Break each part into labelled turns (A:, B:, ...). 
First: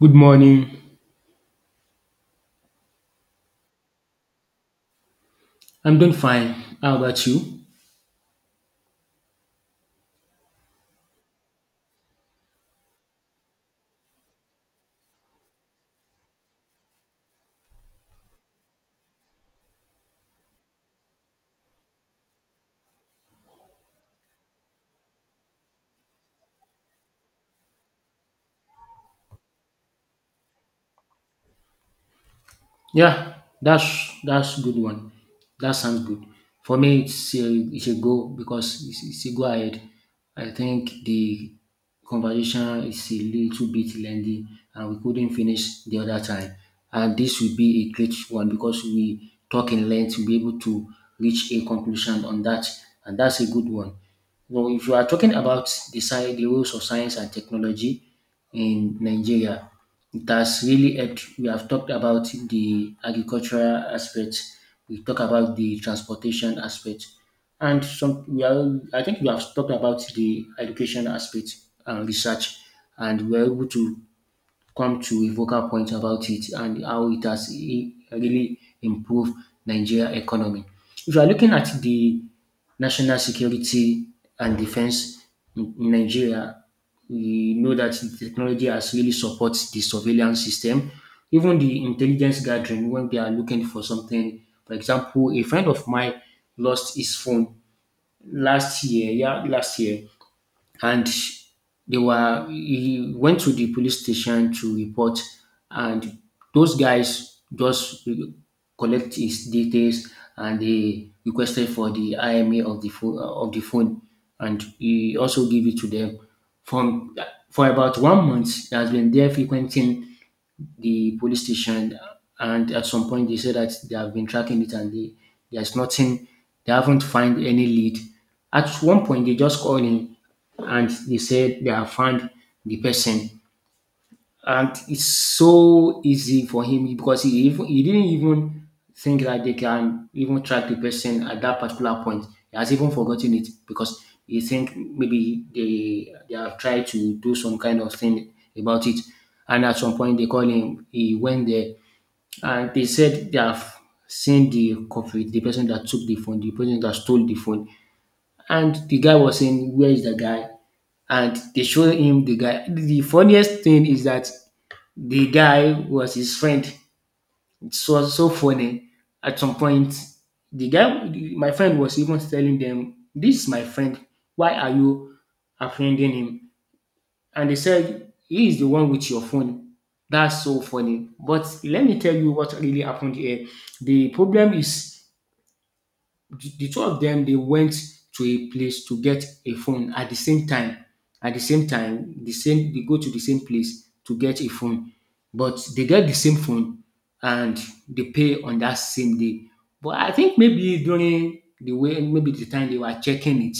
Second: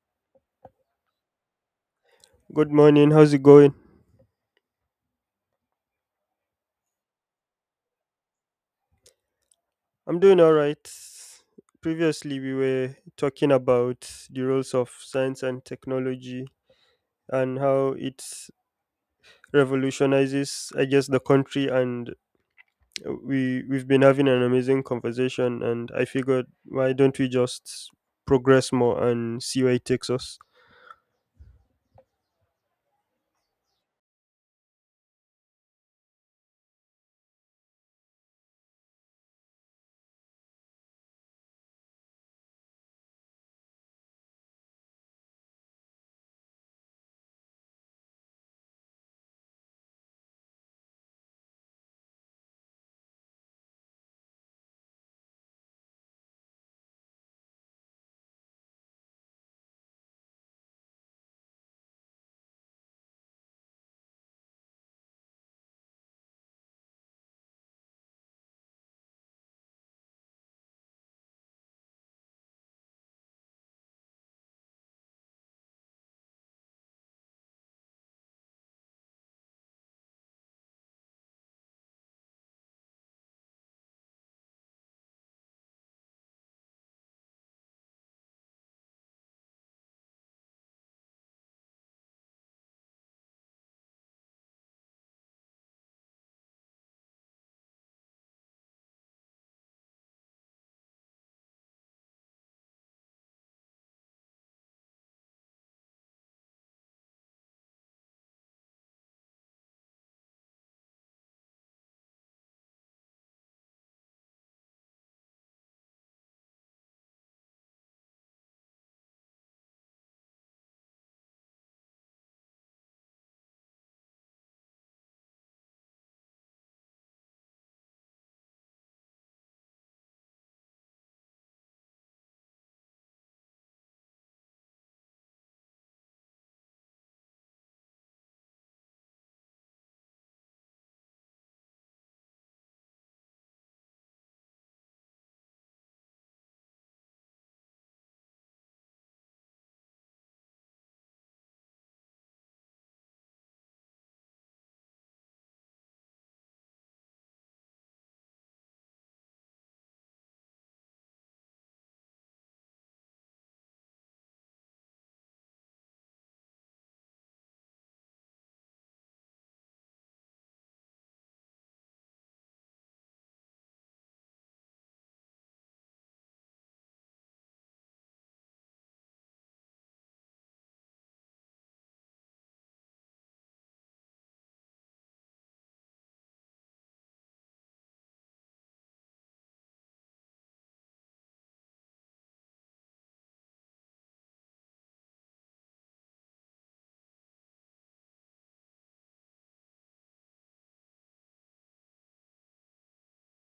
A: Good morning.
B: Good morning. How's it going?
A: I'm doing fine. How about you?
B: I'm doing all right. Previously, we were talking about the roles of science and technology and how it revolutionizes, I guess, the country. And we've been having an amazing conversation. And I figured, why don't we just progress more and see where it takes us?
A: Yeah, that's good one. That sounds good. For me, it's a go because it's a go ahead. I think the conversation is a little bit lengthy and we couldn't finish the other time. And this will be a great one because we talk in length to be able to reach a conclusion on that. And that's a good one. Well, if you are talking about the roles of science and technology in Nigeria, that's really helped. We have talked about the agricultural aspect. We talk about the transportation aspect, and some we are. I think we have talked about the education aspect and research, and we're able to come to a vocal point about it and how it has really improved Nigeria economy. If you are looking at the national security and defense in Nigeria, we know that the technology has really supports the surveillance system, even the intelligence gathering when they are looking for something. For example, a friend of mine lost his phone last year, yeah, last year, and they were he went to the police station to report, and those guys just collect his details and they requested for the IMA of the phone, and he also gave it to them. From for about 1 month he has been there frequenting the police station, and at some point they said that they have been tracking it and there's nothing, they haven't found any lead. At one point, they just called in and they said they have found the person, and it's so easy for him because he didn't even think that they can even track the person at that particular point. He has even forgotten it because he think maybe they have tried to do some kind of thing about it. And at some point they call him, he went there and they said they have seen the culprit, the person that took the phone, the person that stole the phone. And the guy was saying, "Where is the guy?" And they showed him the guy. The funniest thing is that the guy was his friend. It was so funny. At some point, the guy, my friend, was even telling them, "This is my friend. Why are you offending him?" And they said, "He is the one with your phone." That's so funny. But let me tell you what really happened here. The problem is the two of them they went to a place to get a phone at the same time. At the same time, they go to the same place to get a phone, but they get the same phone and they pay on that same day. But I think maybe during the way maybe the time they were checking it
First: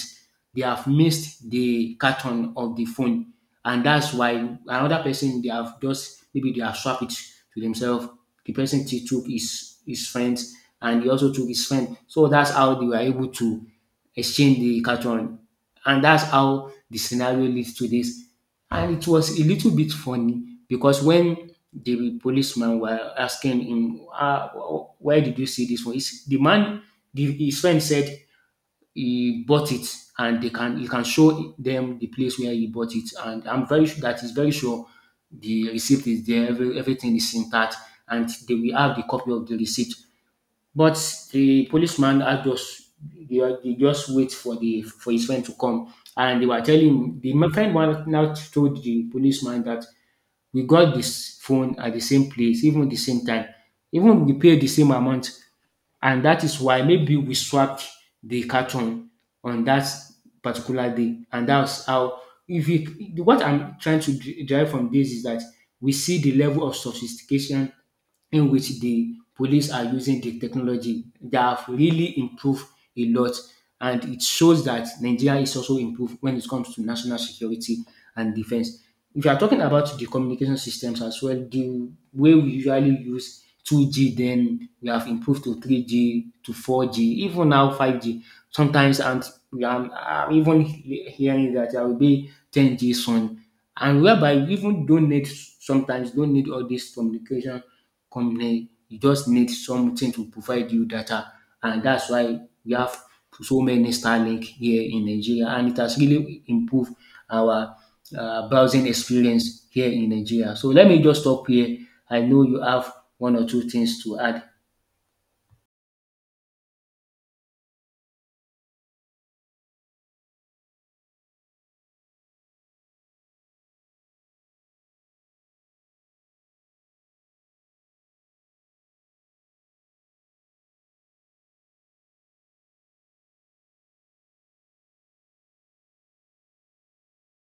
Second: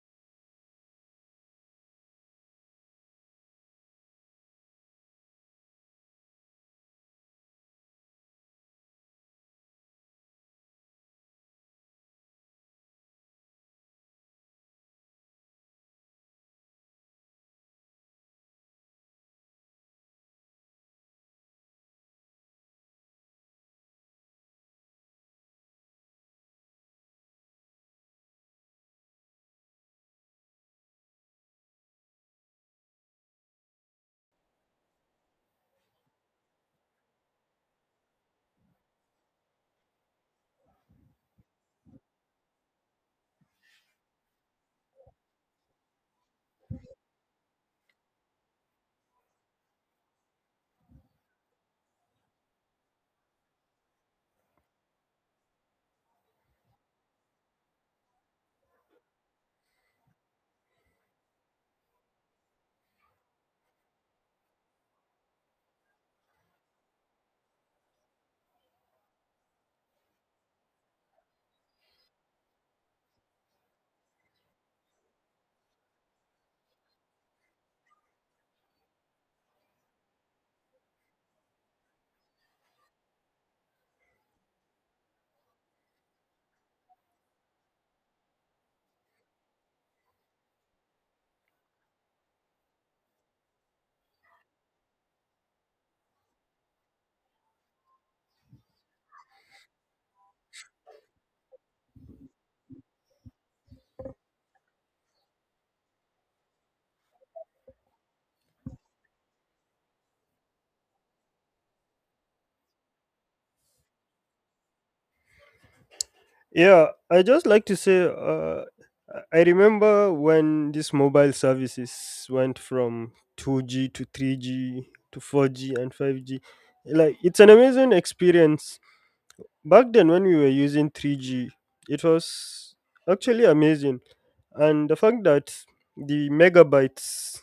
A: they have missed the carton of the phone, and that's why another person they have just maybe they have swapped it to themselves. The person took his friend and he also took his friend. So that's how they were able to exchange the carton. And that's how the scenario leads to this. And it was a little bit funny because when the policeman were asking him, "Where did you see this one?" The man, his friend said he bought it, and they can you can show them the place where he bought it, and I'm very sure that is very sure the receipt is there, everything is intact and they will have the copy of the receipt. But the policeman had just they just wait for the for his friend to come, and they were telling him the my friend one now told the policeman that we got this phone at the same place, even the same time, even we pay the same amount. And that is why maybe we swapped the carton on that particular day. And that's how, if you, what I'm trying to derive from this is that we see the level of sophistication in which the police are using the technology. They have really improved a lot. And it shows that Nigeria is also improved when it comes to national security and defense. If you are talking about the communication systems as well, the way we usually use 2G, then we have improved to 3G, to 4G, even now 5G sometimes, and I'm even hearing that I will be 10G soon, and whereby you even don't need all this communication company. You just need something to provide you data, and that's why we have so many Starlink here in Nigeria, and it has really improved our browsing experience here in Nigeria. So let me just stop here. I know you have one or two things to add.
B: Yeah, I just like to say, I remember when these mobile services went from 2G to 3G to 4G and 5G. Like, it's an amazing experience. Back then, when we were using 3G, it was actually amazing. And the fact that the megabytes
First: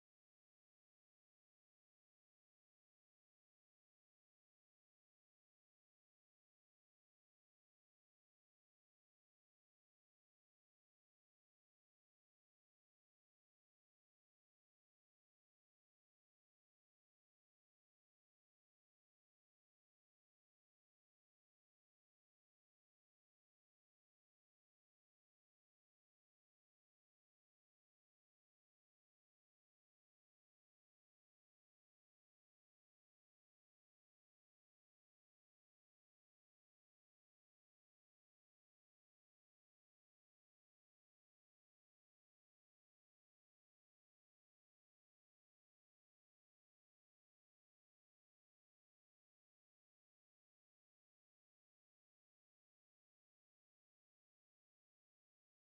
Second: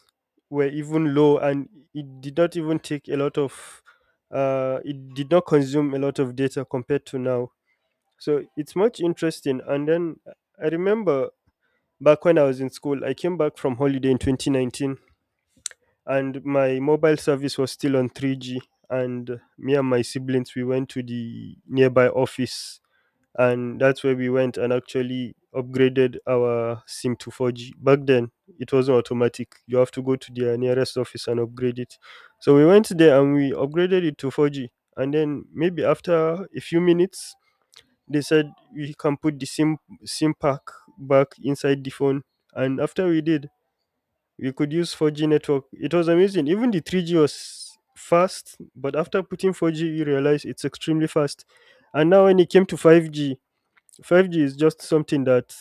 B: were even low and it did not even take a lot of, it did not consume a lot of data compared to now, so it's much interesting. And then I remember back when I was in school, I came back from holiday in 2019 and my mobile service was still on 3G. And me and my siblings, we went to the nearby office and that's where we went and actually upgraded our SIM to 4G. Back then, it wasn't automatic. You have to go to their nearest office and upgrade it. So we went there and we upgraded it to 4G. And then maybe after a few minutes, they said we can put the SIM pack back inside the phone, and after we did, we could use 4G network. It was amazing. Even the 3G was fast, but after putting 4G, you realize it's extremely fast. And now when it came to 5G, 5G is just something that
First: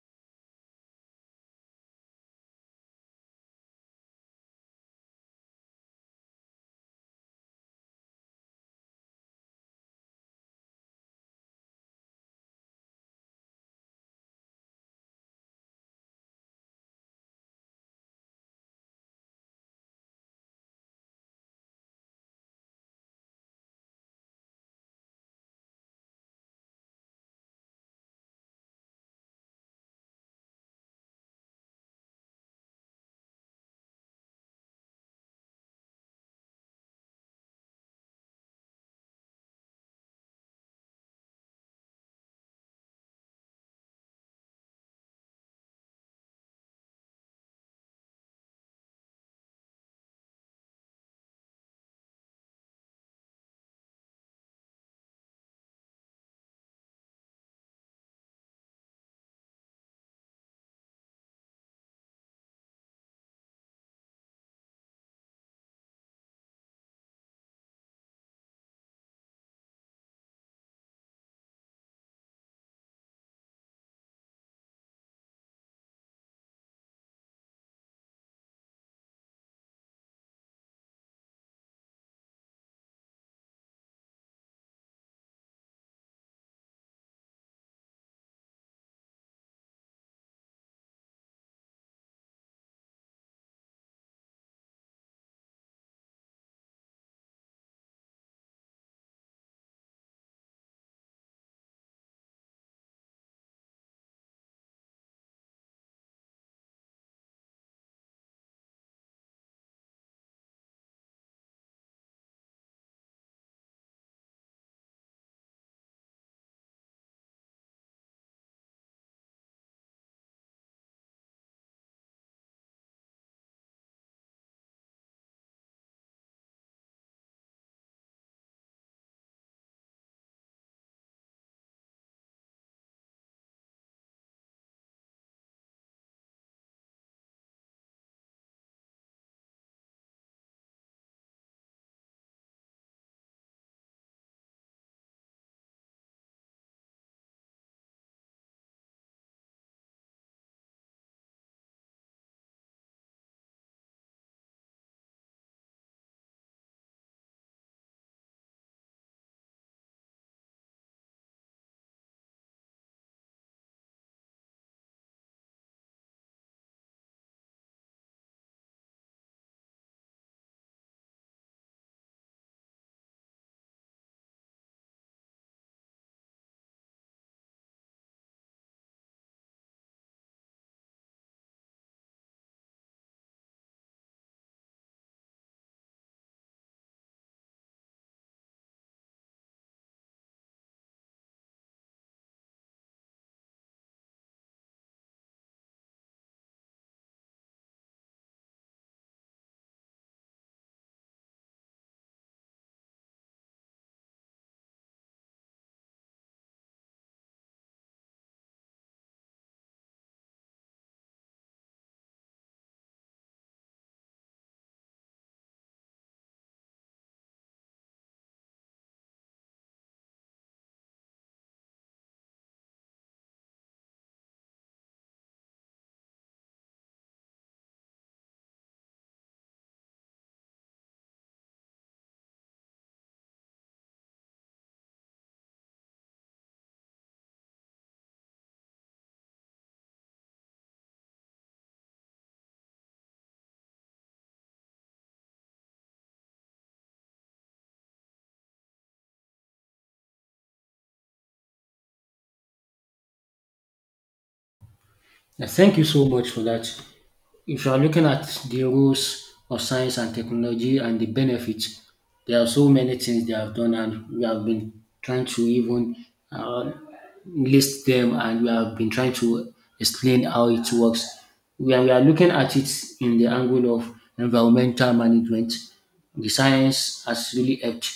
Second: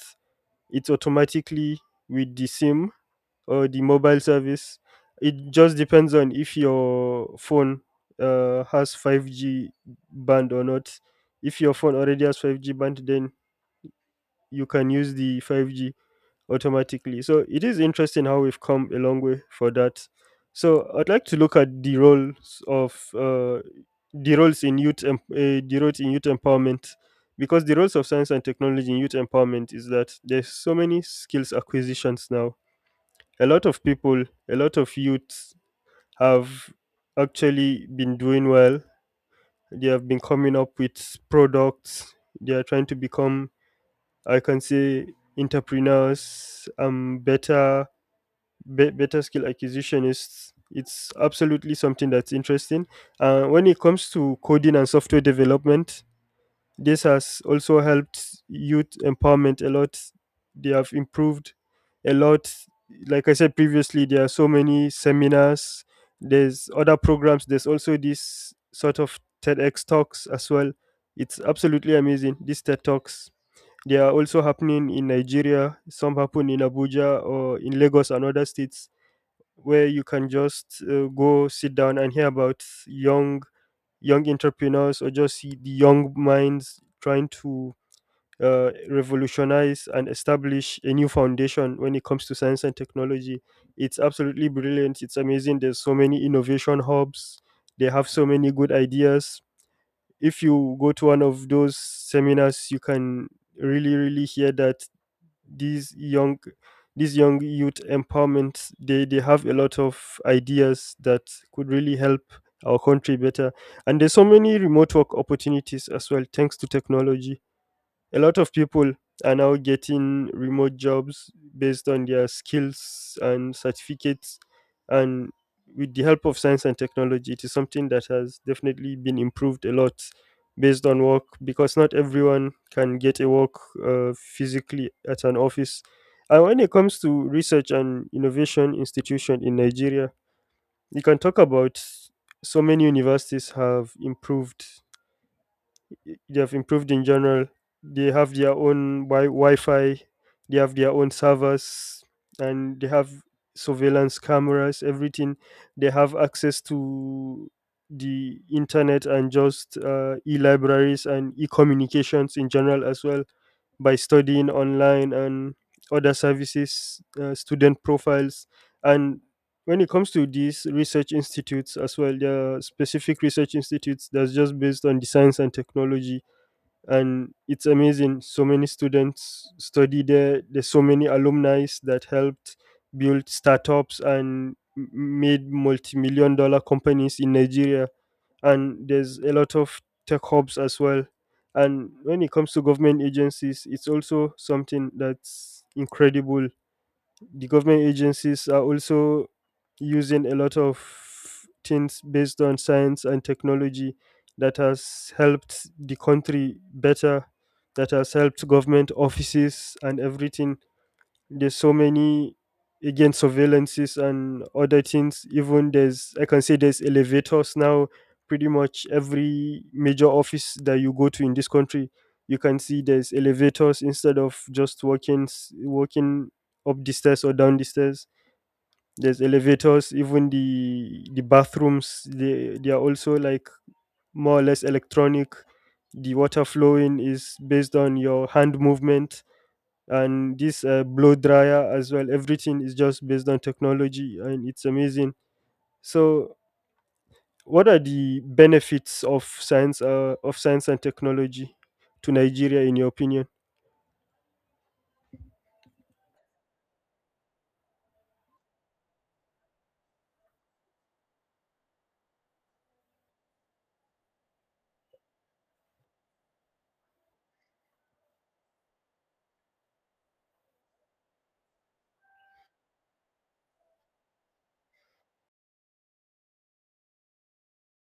B: it's automatically with the SIM or the mobile service. It just depends on if your phone has 5G band or not. If your phone already has 5G band, then you can use the 5G automatically. So it is interesting how we've come a long way for that. So I'd like to look at the roles of the roles in youth empowerment, because the roles of science and technology in youth empowerment is that there's so many skills acquisitions now. A lot of people, a lot of youths have actually been doing well. They have been coming up with products. They are trying to become, I can say, entrepreneurs, better better skill acquisitionists. It's absolutely something that's interesting. When it comes to coding and software development, this has also helped youth empowerment a lot. They have improved a lot. Like I said previously, there are so many seminars. There's other programs. There's also this sort of TEDx talks as well. It's absolutely amazing. These TED talks, they are also happening in Nigeria. Some happen in Abuja or in Lagos and other states, where you can just go sit down and hear about young entrepreneurs or just see the young minds trying to revolutionize and establish a new foundation when it comes to science and technology. It's absolutely brilliant. It's amazing. There's so many innovation hubs. They have so many good ideas. If you go to one of those seminars, you can really, really hear that these young these young youth empowerment, they have a lot of ideas that could really help our country better. And there's so many remote work opportunities as well thanks to technology. A lot of people are now getting remote jobs based on their skills and certificates, and with the help of science and technology, it is something that has definitely been improved a lot based on work, because not everyone can get a work physically at an office. And when it comes to research and innovation institution in Nigeria, you can talk about so many universities have improved. They've improved in general. They have their own Wi-Fi, they have their own servers, and they have surveillance cameras. Everything, they have access to the internet and just e-libraries and e-communications in general as well, by studying online and other services, student profiles, and when it comes to these research institutes as well, there are specific research institutes that's just based on the science and technology. And it's amazing, so many students study there. There's so many alumni that helped build startups and made multi-million-dollar companies in Nigeria, and there's a lot of tech hubs as well. And when it comes to government agencies, it's also something that's incredible. The government agencies are also using a lot of things based on science and technology that has helped the country better, that has helped government offices and everything. There's so many, again, surveillances and other things. Even there's, I can say there's elevators now. Pretty much every major office that you go to in this country, you can see there's elevators instead of just walking up the stairs or down the stairs. There's elevators. Even the bathrooms, they are also like more or less electronic. The water flowing is based on your hand movement, and this blow dryer as well, everything is just based on technology and it's amazing. So what are the benefits of science and technology to Nigeria in your opinion?
A: Thank you so much for that. If you are looking at the roles of science and technology and the benefits, there are so many things they have done, and we have been trying to even uh, list them, and we have been trying to explain how it works. We are looking at it in the angle of environmental management. The science has really helped.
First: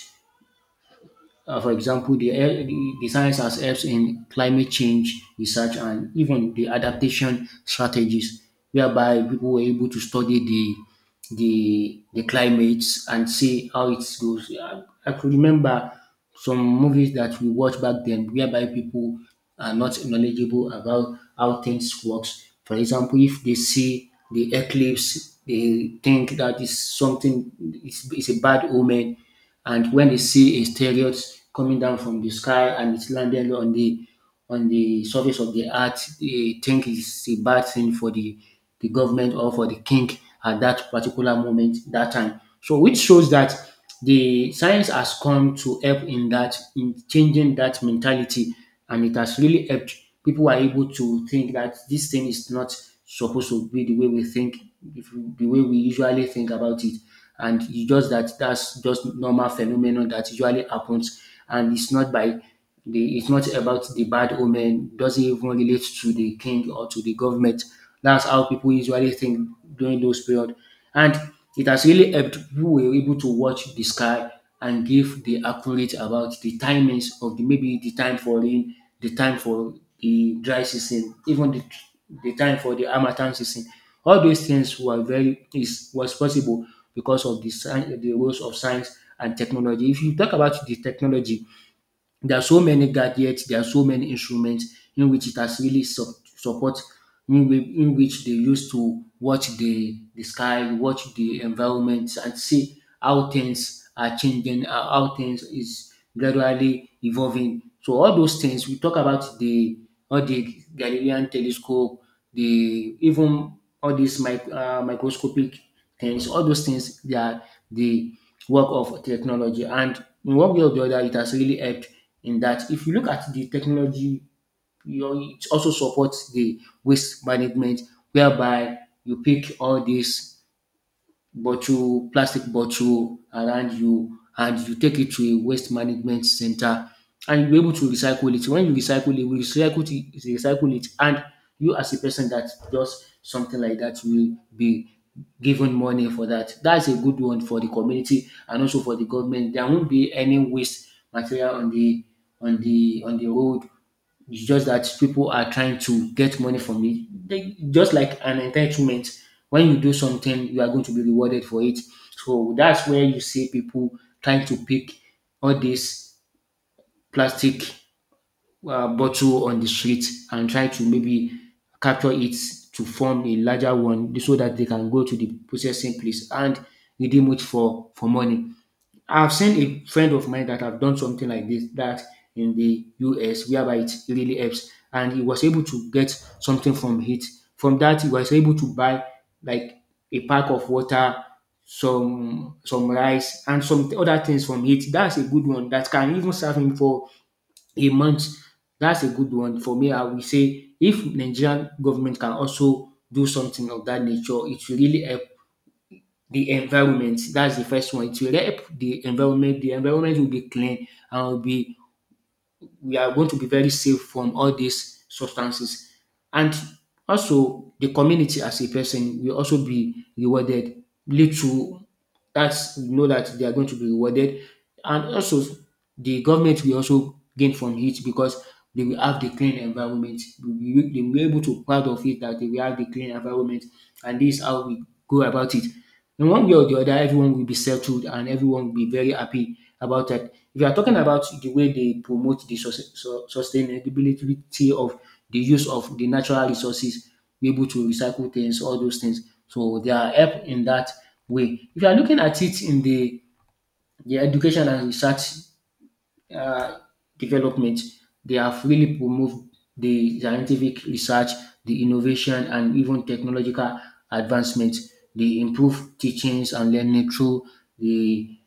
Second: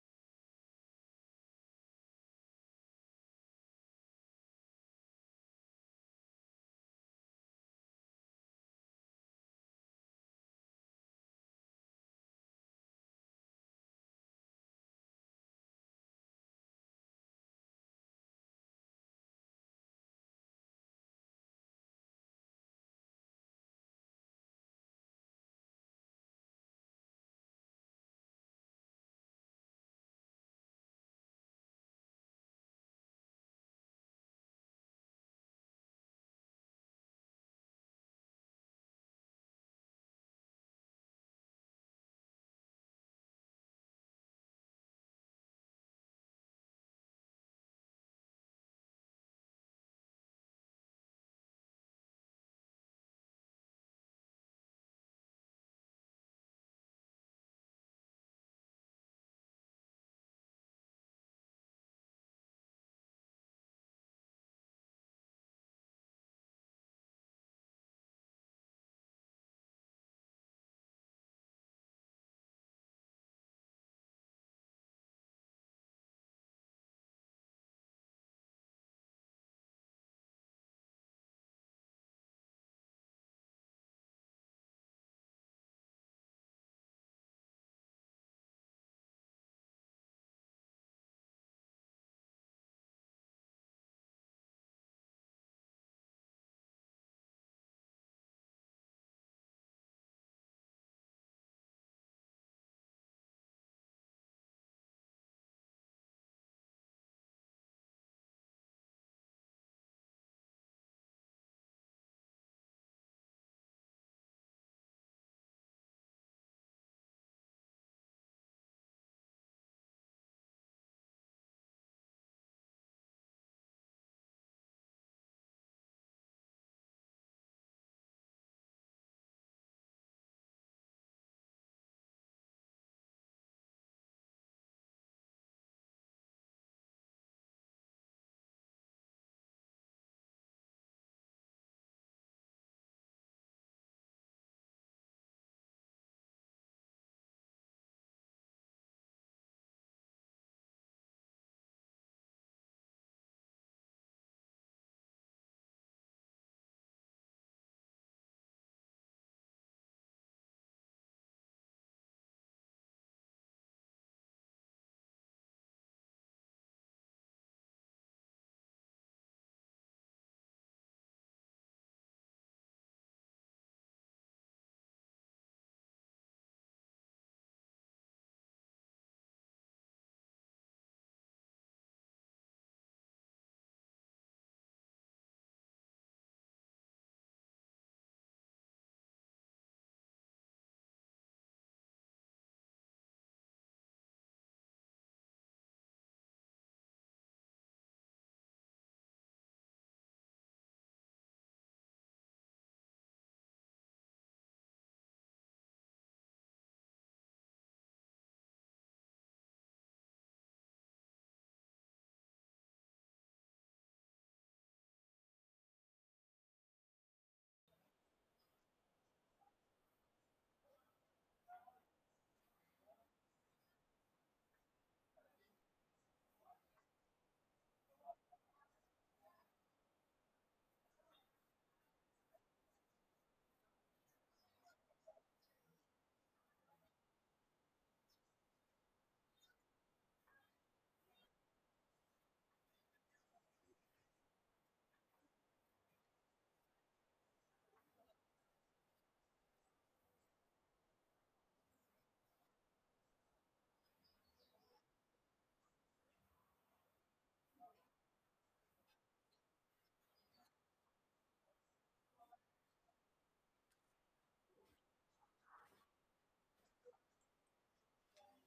A: Uh, for example, the science has helped in climate change research and even the adaptation strategies, whereby people were able to study the climates and see how it goes. I could remember some movies that we watched back then, whereby people are not knowledgeable about how things works. For example, if they see the eclipse, they think that is something is a bad omen. And when they see asteroids coming down from the sky and it's landed on the surface of the earth, they think it's a bad thing for the government or for the king at that particular moment, that time. So which shows that the science has come to help in that in changing that mentality and it has really helped. People are able to think that this thing is not supposed to be the way we think, if- the way we usually think about it, and you just that's just normal phenomenon that usually happens, and it's not by the it's not about the bad omen, doesn't even relate to the king or to the government. That's how people usually think during those period. And it has really helped. We were able to watch the sky and give the accurate about the timings of the maybe the time for rain, the time for the dry season, even the time for the harmattan season. All those things were very is was possible because of the the roles of science and technology. If you talk about the technology, there are so many gadgets, there are so many instruments in which it has really support in, in which they used to watch the sky, watch the environment and see how things are changing, how things is gradually evolving. So all those things we talk about the all the Galilean telescope, the even all these microscopic things, all those things they are the work of technology. And in one way or the other, it has really helped in that if you look at the technology, you know, it also supports the waste management whereby you pick all this bottle, plastic bottle around you and you take it to a waste management center, and you're able to recycle it. When you recycle it, recycle it, and you as a person that does something like that will be given money for that. That's a good one for the community and also for the government. There won't be any waste material on the road. It's just that people are trying to get money from it. Just like an entitlement. When you do something, you are going to be rewarded for it. So that's where you see people trying to pick all these plastic bottle on the street and try to maybe capture it to form a larger one so that they can go to the processing place and redeem it for money. I've seen a friend of mine that have done something like this that in the US whereby it really helps, and he was able to get something from it. From that he was able to buy like a pack of water, some rice and some other things from it. That's a good one that can even serve him for a month. That's a good one for me. I will say if Nigerian government can also do something of that nature, it will really help the environment. That's the first one. It will help the environment. The environment will be clean and will be we are going to be very safe from all these substances. And also the community as a person will also be rewarded. Little that's you know that they are going to be rewarded. And also the government will also gain from it because they will have the clean environment. They will be able to proud of it that they will have the clean environment, and this is how we go about it. In one way or the other, everyone will be settled and everyone will be very happy about that. If you are talking about the way they promote the sustainability of the use of the natural resources, be able to recycle things, all those things. So they are help in that way. If you are looking at it in the education and research uh, development, they have really promoted the scientific research, the innovation, and even technological advancement. They improve teachings and learning through the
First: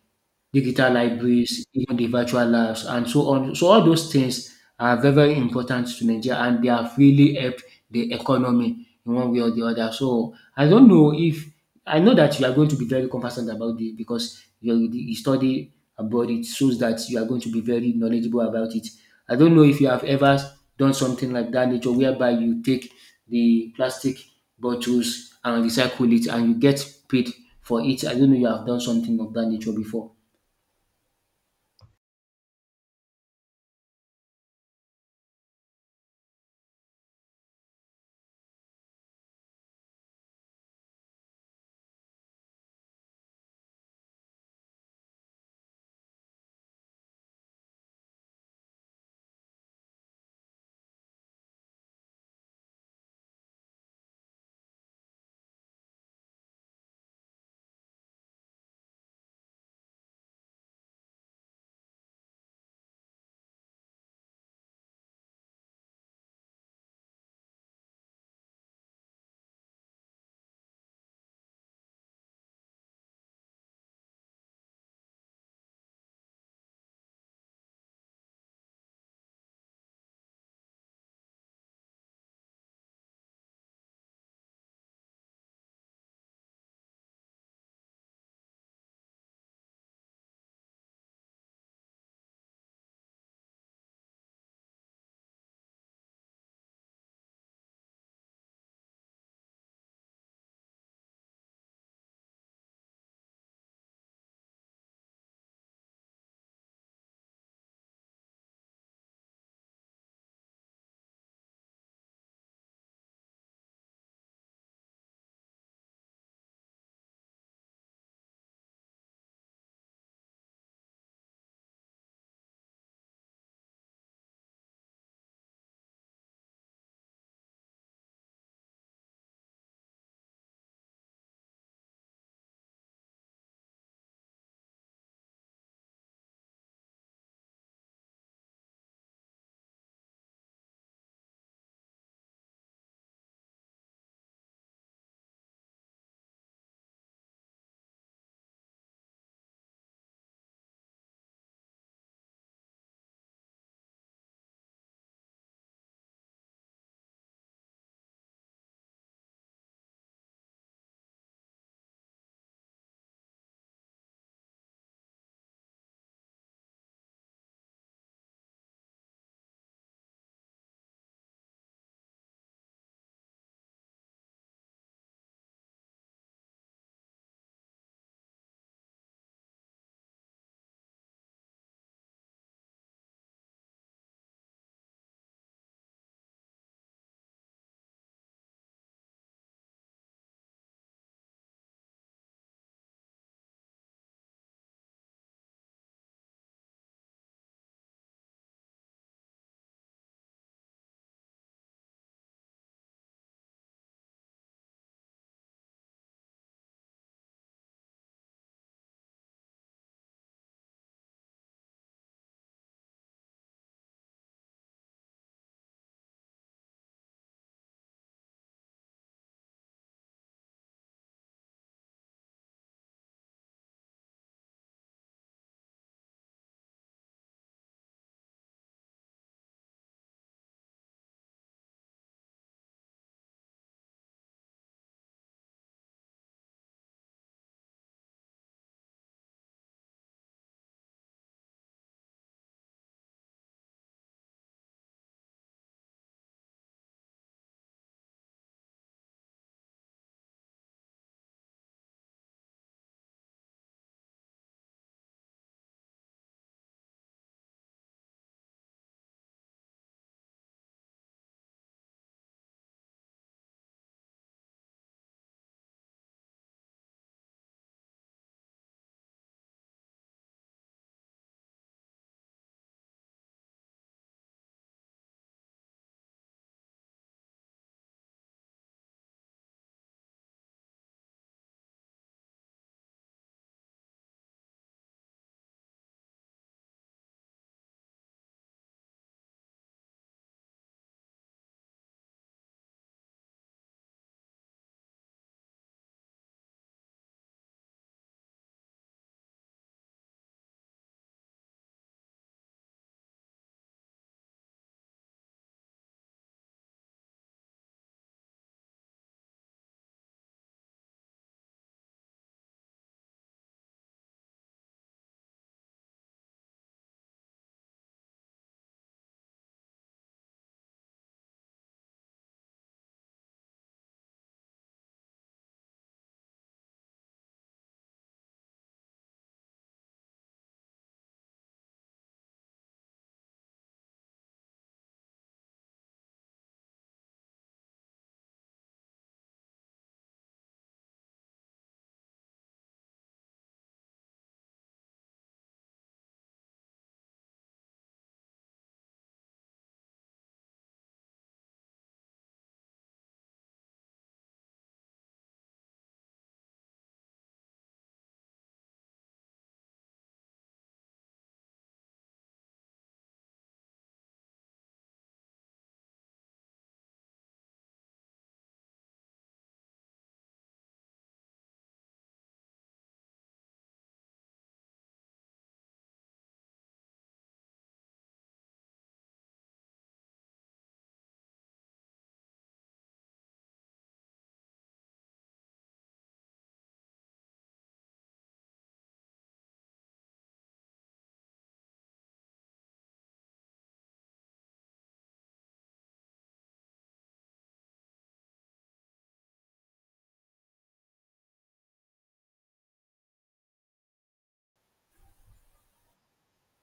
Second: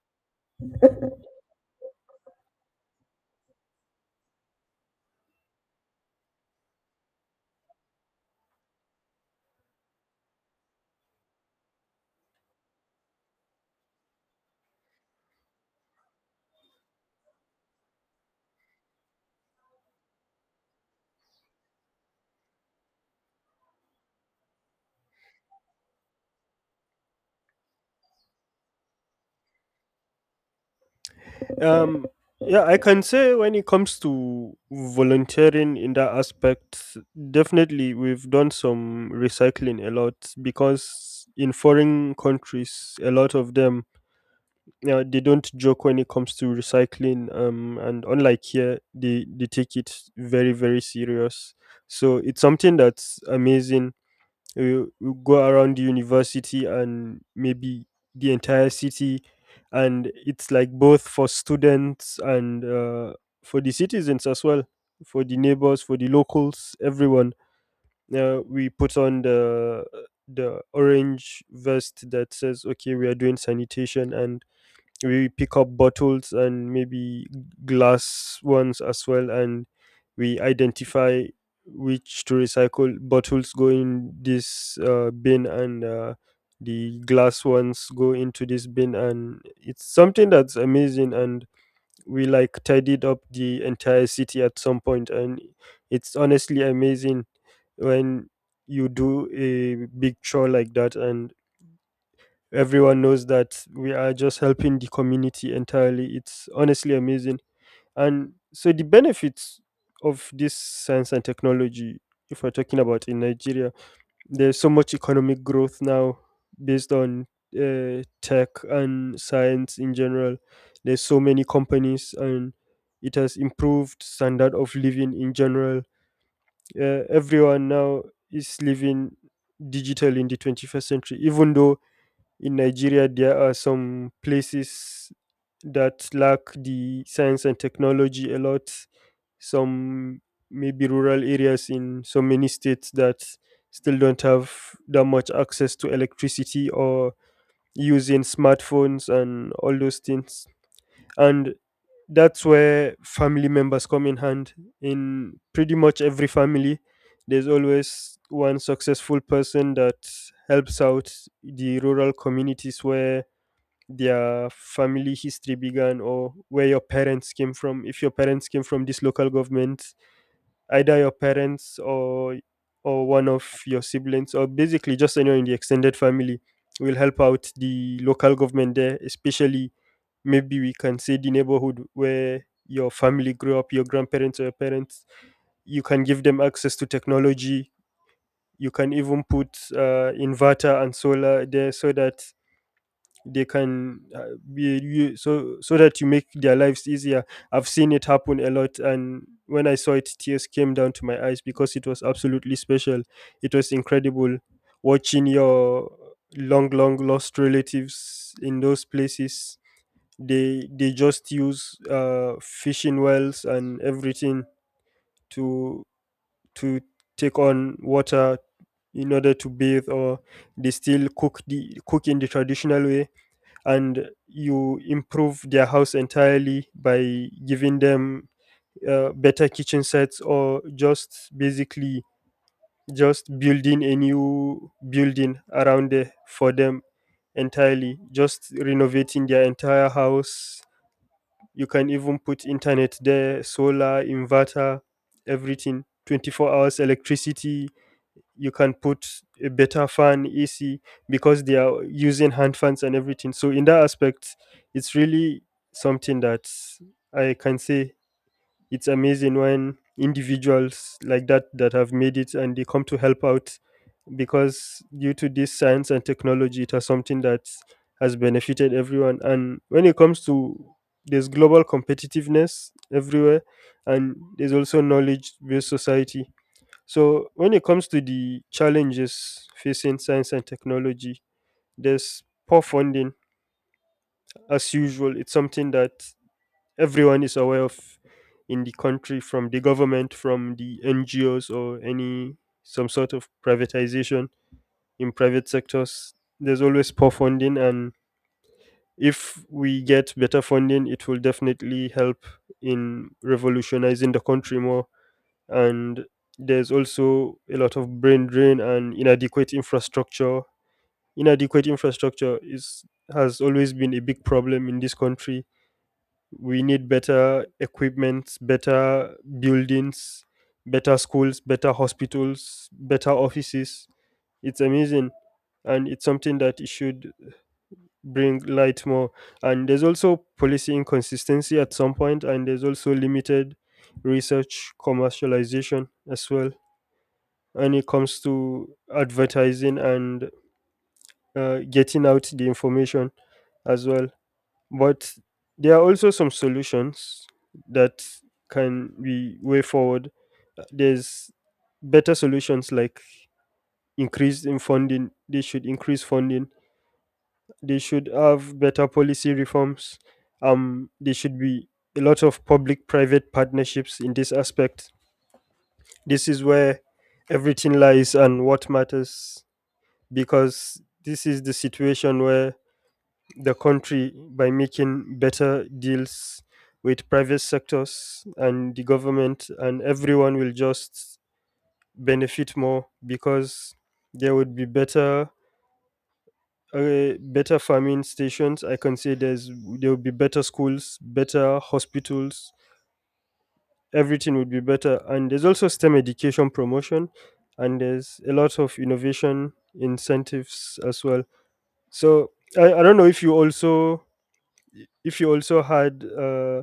A: digital libraries, even the virtual labs, and so on. So all those things are very, very important to Nigeria, and they have really helped the economy in one way or the other. So I don't know if I know that you are going to be very compassionate about it because you study abroad. It shows that you are going to be very knowledgeable about it. I don't know if you have ever done something like that nature, whereby you take the plastic bottles and recycle it, and you get paid for it. I don't know you have done something of that nature before.
B: um yeah, I can say when it comes to volunteering in that aspect, definitely we've done some recycling a lot, because in foreign countries a lot of them, yeah, they don't joke when it comes to recycling. And unlike here, they take it very, very serious. So it's something that's amazing. You go around the university and maybe the entire city, and it's like both for students and for the citizens as well, for the neighbors, for the locals, everyone. We put on the orange vest that says, "Okay, we are doing sanitation," and we pick up bottles and maybe glass ones as well, and we identify which to recycle. Bottles go in this bin, and the glass ones go into this bin, and it's something that's amazing. And we like tidied up the entire city at some point, and it's honestly amazing when you do a big chore like that, and everyone knows that we are just helping the community entirely. It's honestly amazing. And so the benefits of this science and technology, if we're talking about in Nigeria, there's so much economic growth now based on tech and science in general. There's so many companies and it has improved standard of living in general. Everyone now is living digital in the 21st century, even though in Nigeria, there are some places that lack the science and technology a lot. Some maybe rural areas in so many states that still don't have that much access to electricity or using smartphones and all those things. And that's where family members come in hand. In pretty much every family, there's always one successful person that helps out the rural communities where their family history began, or where your parents came from. If your parents came from this local government, either your parents or one of your siblings, or basically just anyone in the extended family, will help out the local government there, especially, maybe we can say, the neighborhood where your family grew up, your grandparents or your parents. You can give them access to technology. You can even put inverter and solar there, so that they can be you, so so that you make their lives easier. I've seen it happen a lot, and when I saw it, tears came down to my eyes, because it was absolutely special. It was incredible watching your long lost relatives in those places. They just use fishing wells and everything to to take on water in order to bathe, or they still cook in the traditional way. And you improve their house entirely by giving them better kitchen sets, or just basically just building a new building around there for them, entirely just renovating their entire house. You can even put internet there, solar, inverter, everything. 24 hours electricity. You can put a better fan, AC, because they are using hand fans and everything. So, in that aspect, it's really something that, I can say, it's amazing when individuals like that that have made it and they come to help out, because due to this science and technology, it has something that has benefited everyone. And when it comes to, there's global competitiveness everywhere, and there's also knowledge based society. So when it comes to the challenges facing science and technology, there's poor funding. As usual, it's something that everyone is aware of in the country, from the government, from the NGOs, or any some sort of privatization in private sectors. There's always poor funding, and if we get better funding, it will definitely help in revolutionizing the country more. And there's also a lot of brain drain and inadequate infrastructure. Inadequate infrastructure is, has always been a big problem in this country. We need better equipment, better buildings, better schools, better hospitals, better offices. It's amazing, and it's something that it should bring light more. And there's also policy inconsistency at some point, and there's also limited research commercialization as well when it comes to advertising and getting out the information as well. But there are also some solutions that can be way forward. There's better solutions like increase in funding. They should increase funding. They should have better policy reforms. There should be a lot of public-private partnerships in this aspect. This is where everything lies and what matters, because this is the situation where the country, by making better deals with private sectors and the government, and everyone will just benefit more, because there would be better better farming stations, I can say there's, there would be better schools, better hospitals, everything would be better. And there's also STEM education promotion, and there's a lot of innovation incentives as well. So, I don't know if you also, if you also had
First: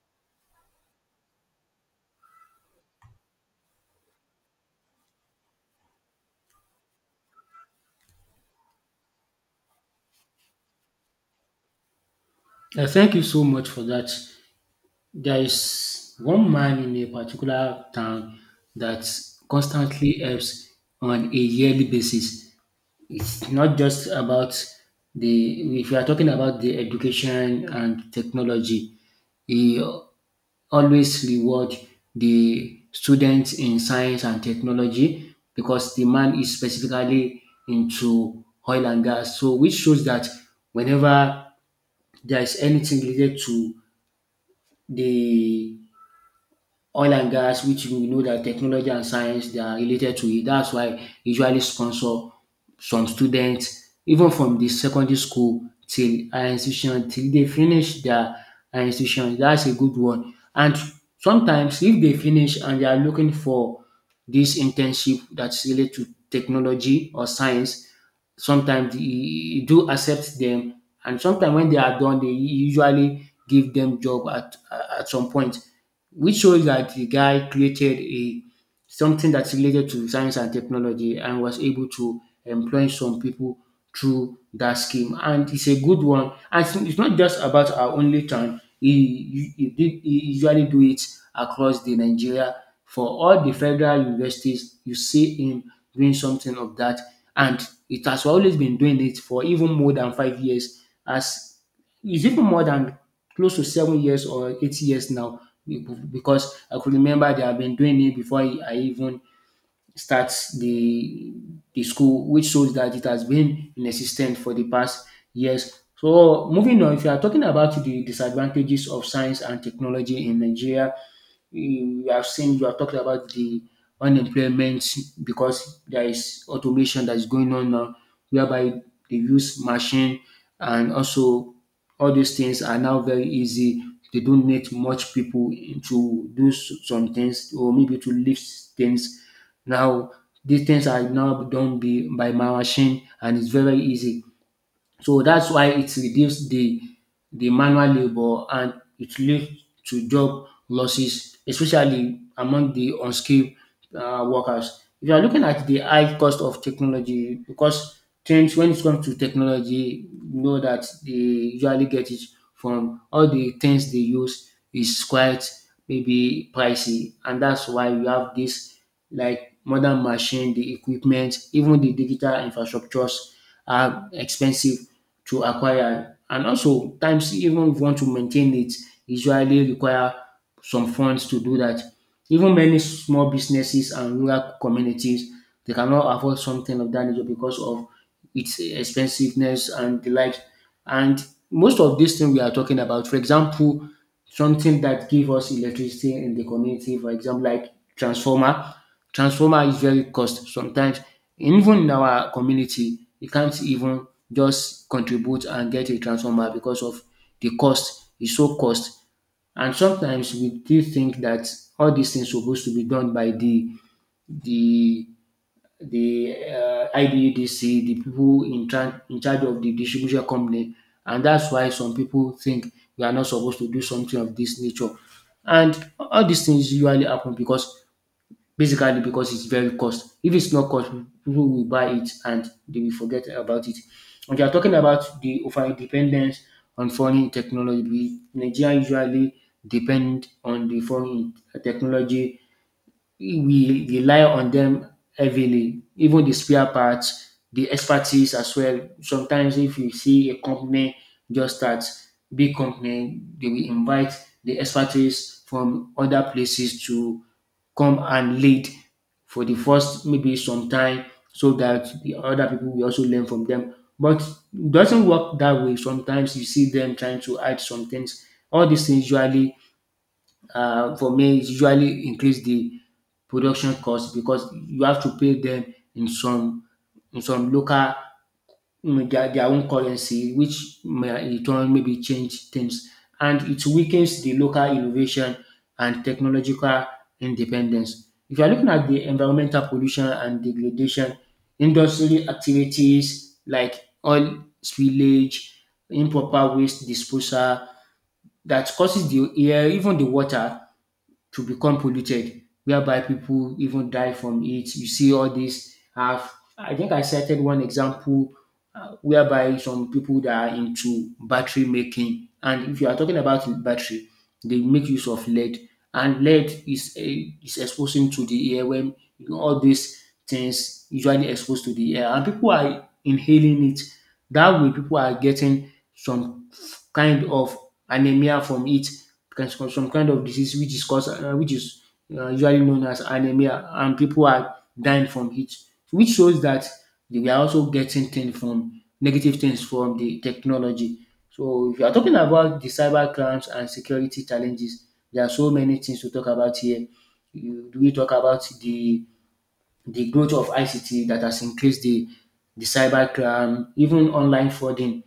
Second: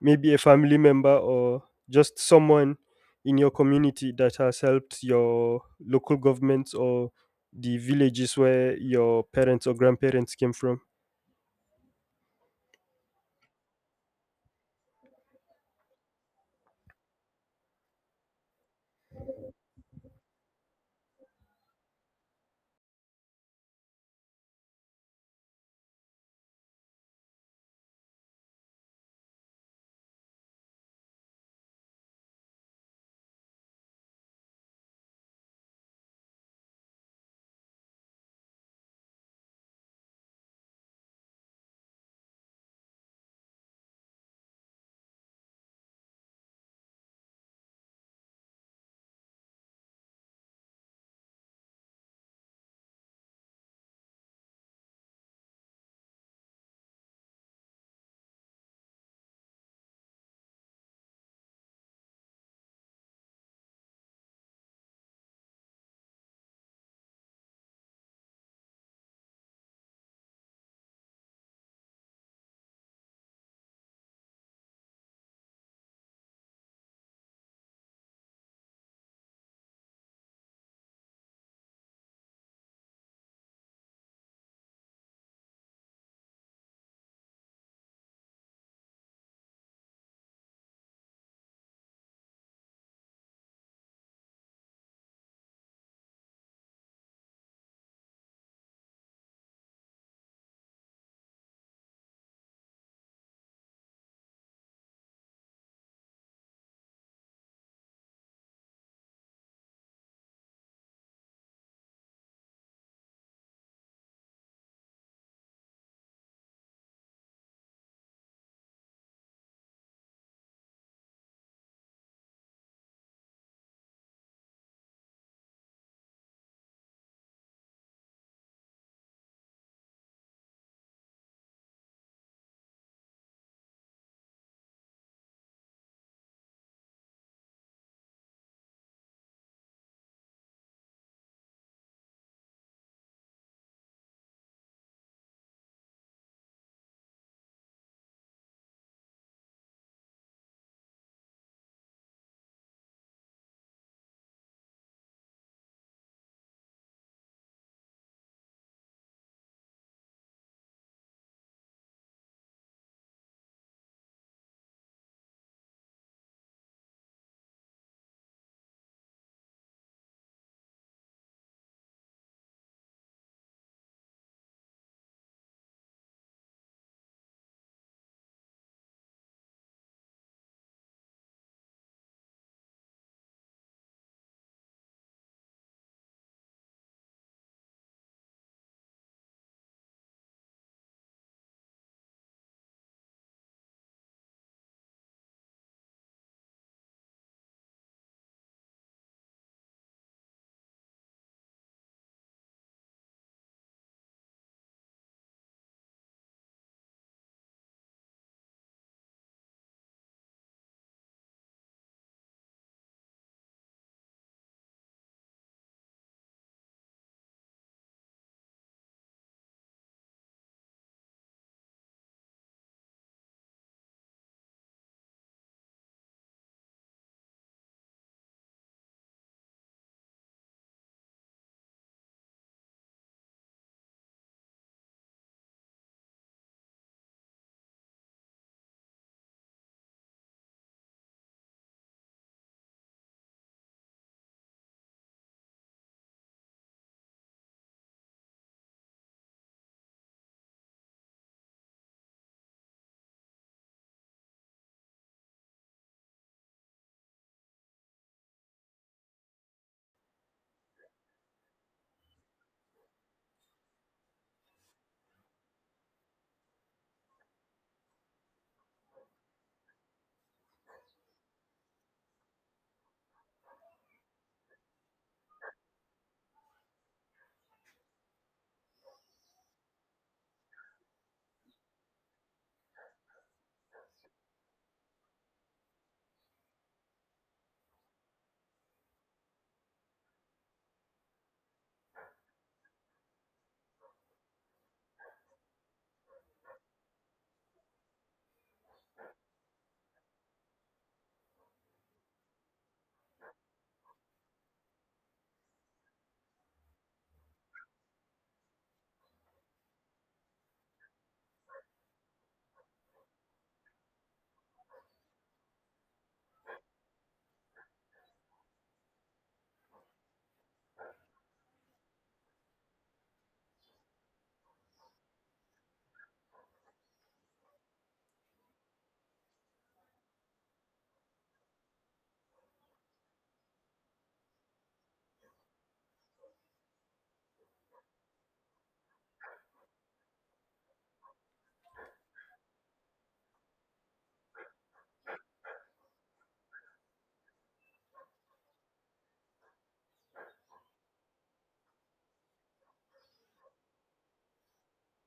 B: maybe a family member or just someone in your community that has helped your local governments or the villages where your parents or grandparents came from.
A: Thank you so much for that. There is one man in a particular town that constantly helps on a yearly basis. It's not just about if you are talking about the education and technology, he always reward the students in science and technology because the man is specifically into oil and gas. So which shows that whenever there is anything related to the oil and gas, which we know that technology and science they are related to it. That's why usually sponsor some students even from the secondary school till higher institution till they finish their higher institution. That's a good one. And sometimes if they finish and they are looking for this internship that's related to technology or science, sometimes you do accept them, and sometimes when they are done they usually give them job at some point, which shows that the guy created a something that's related to science and technology and was able to employ some people through that scheme. And it's a good one. And it's not just about our only town. He did, he usually do it across the Nigeria for all the federal universities. You see him doing something of that, and it has always been doing it for even more than 5 years. As is even more than close to 7 years or 8 years now be- because I could remember they have been doing it before I even start the the school, which shows that it has been in existence for the past years. So moving on, if you are talking about the disadvantages of science and technology in Nigeria, you have seen you have talked about the unemployment because there is automation that is going on now whereby they use machine, and also all these things are now very easy, they don't need much people to do some things or maybe to lift things now. These things are now done by my machine and it's very easy, so that's why it reduce the manual labour and it lead to job losses, especially among the unskilled workers. If you are looking at the high cost of technology, because trends when it comes to technology, you know that they usually get it from all the things they use is quite maybe pricey, and that's why we have this like modern machine, the equipment, even the digital infrastructures are expensive to acquire, and also times even if you want to maintain it usually require some funds to do that. Even many small businesses and rural communities, they cannot afford something of that nature because of its expensiveness and the like. And most of these things we are talking about, for example, something that give us electricity in the community, for example, like transformer. Transformer is very cost sometimes, even in our community you can't even just contribute and get a transformer because of the cost. It's so cost, and sometimes we do think that all these things supposed to be done by the the IDUDC, the people in charge of the distribution company, and that's why some people think we are not supposed to do something of this nature. And all these things usually happen because basically because it's very cost. If it's not cost, people will buy it and they will forget about it. When you are talking about the over dependence on foreign technology, Nigeria usually depend on the foreign technology, we rely on them heavily, even the spare parts, the expertise as well. Sometimes, if you see a company just start, big company, they will invite the expertise from other places to come and lead for the first maybe some time so that the other people will also learn from them. But it doesn't work that way. Sometimes you see them trying to add some things. All these things usually for me it usually increase the production cost because you have to pay them in some in some local their own currency, which may in turn maybe change things, and it weakens the local innovation and technological independence. If you are looking at the environmental pollution and degradation, industrial activities like oil spillage, improper waste disposal that causes the air, even the water to become polluted, whereby people even die from it. You see all this. I think I cited one example whereby some people that are into battery making, and if you are talking about battery, they make use of lead, and lead is exposing to the air when you know, all these things usually exposed to the air, and people are inhaling it. That way, people are getting some kind of anemia from it, can some kind of disease which is caused which is usually known as anemia, and people are dying from it, which shows that they were also getting things from negative things from the technology. So if you are talking about the cyber crimes and security challenges, there are so many things to talk about here. You, do we talk about the growth of ICT that has increased the cyber crime, even online frauding.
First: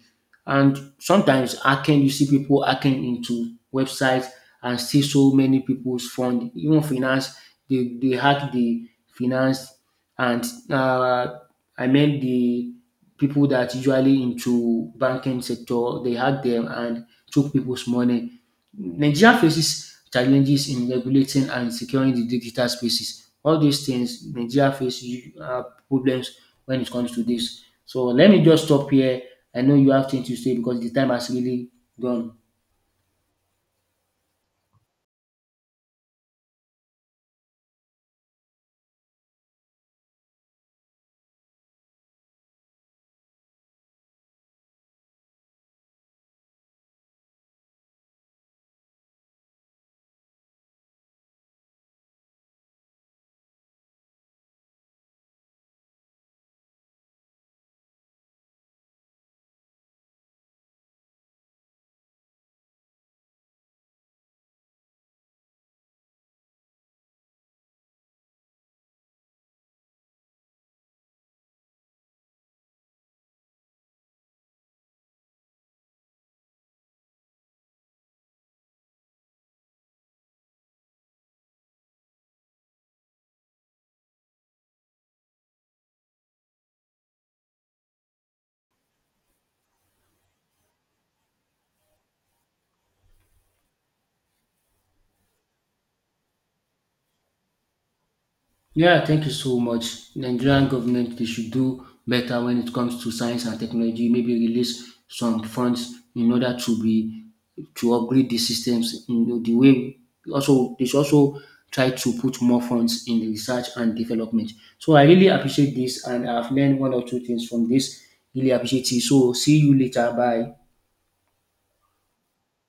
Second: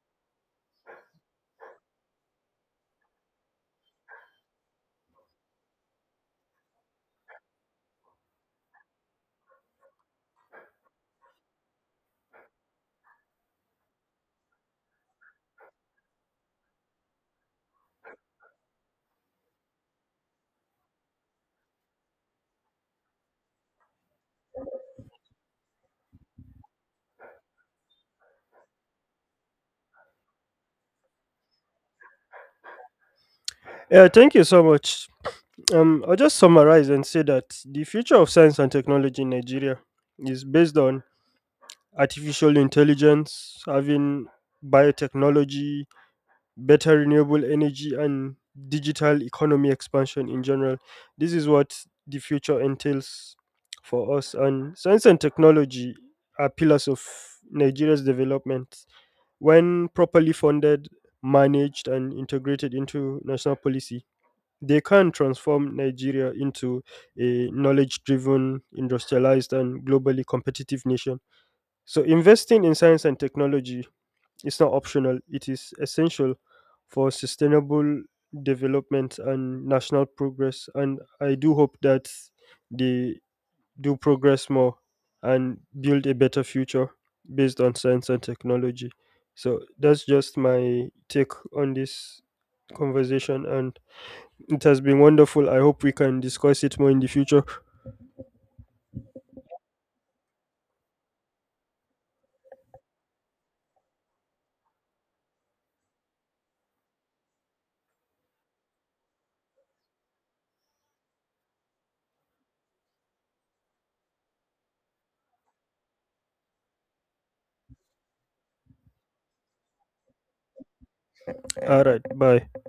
A: And sometimes hacking, you see people hacking into websites and steal so many people's fund, even finance, they hack the finance and uh, I mean the people that usually into banking sector, they hack them and took people's money. Nigeria faces challenges in regulating and securing the digital spaces. All these things, Nigeria faces problems when it comes to this. So let me just stop here. I know you have things to say because the time has really gone.
B: Yeah, thank you so much. I'll just summarize and say that the future of science and technology in Nigeria is based on artificial intelligence, having biotechnology, better renewable energy, and digital economy expansion in general. This is what the future entails for us. And science and technology are pillars of Nigeria's development. When properly funded, managed, and integrated into national policy, they can transform Nigeria into a knowledge driven, industrialized, and globally competitive nation. So, investing in science and technology is not optional, it is essential for sustainable development and national progress. And I do hope that they do progress more and build a better future based on science and technology. So, that's just my take on this conversation, and it has been wonderful. I hope we can discuss it more in the future.
A: Yeah, thank you so much. Nigerian government they should do better when it comes to science and technology. Maybe release some funds in order to be to upgrade the systems. You know, the way also they should also try to put more funds in the research and development. So I really appreciate this, and I've learned one or two things from this. Really appreciate it. So see you later. Bye.
B: All right, bye.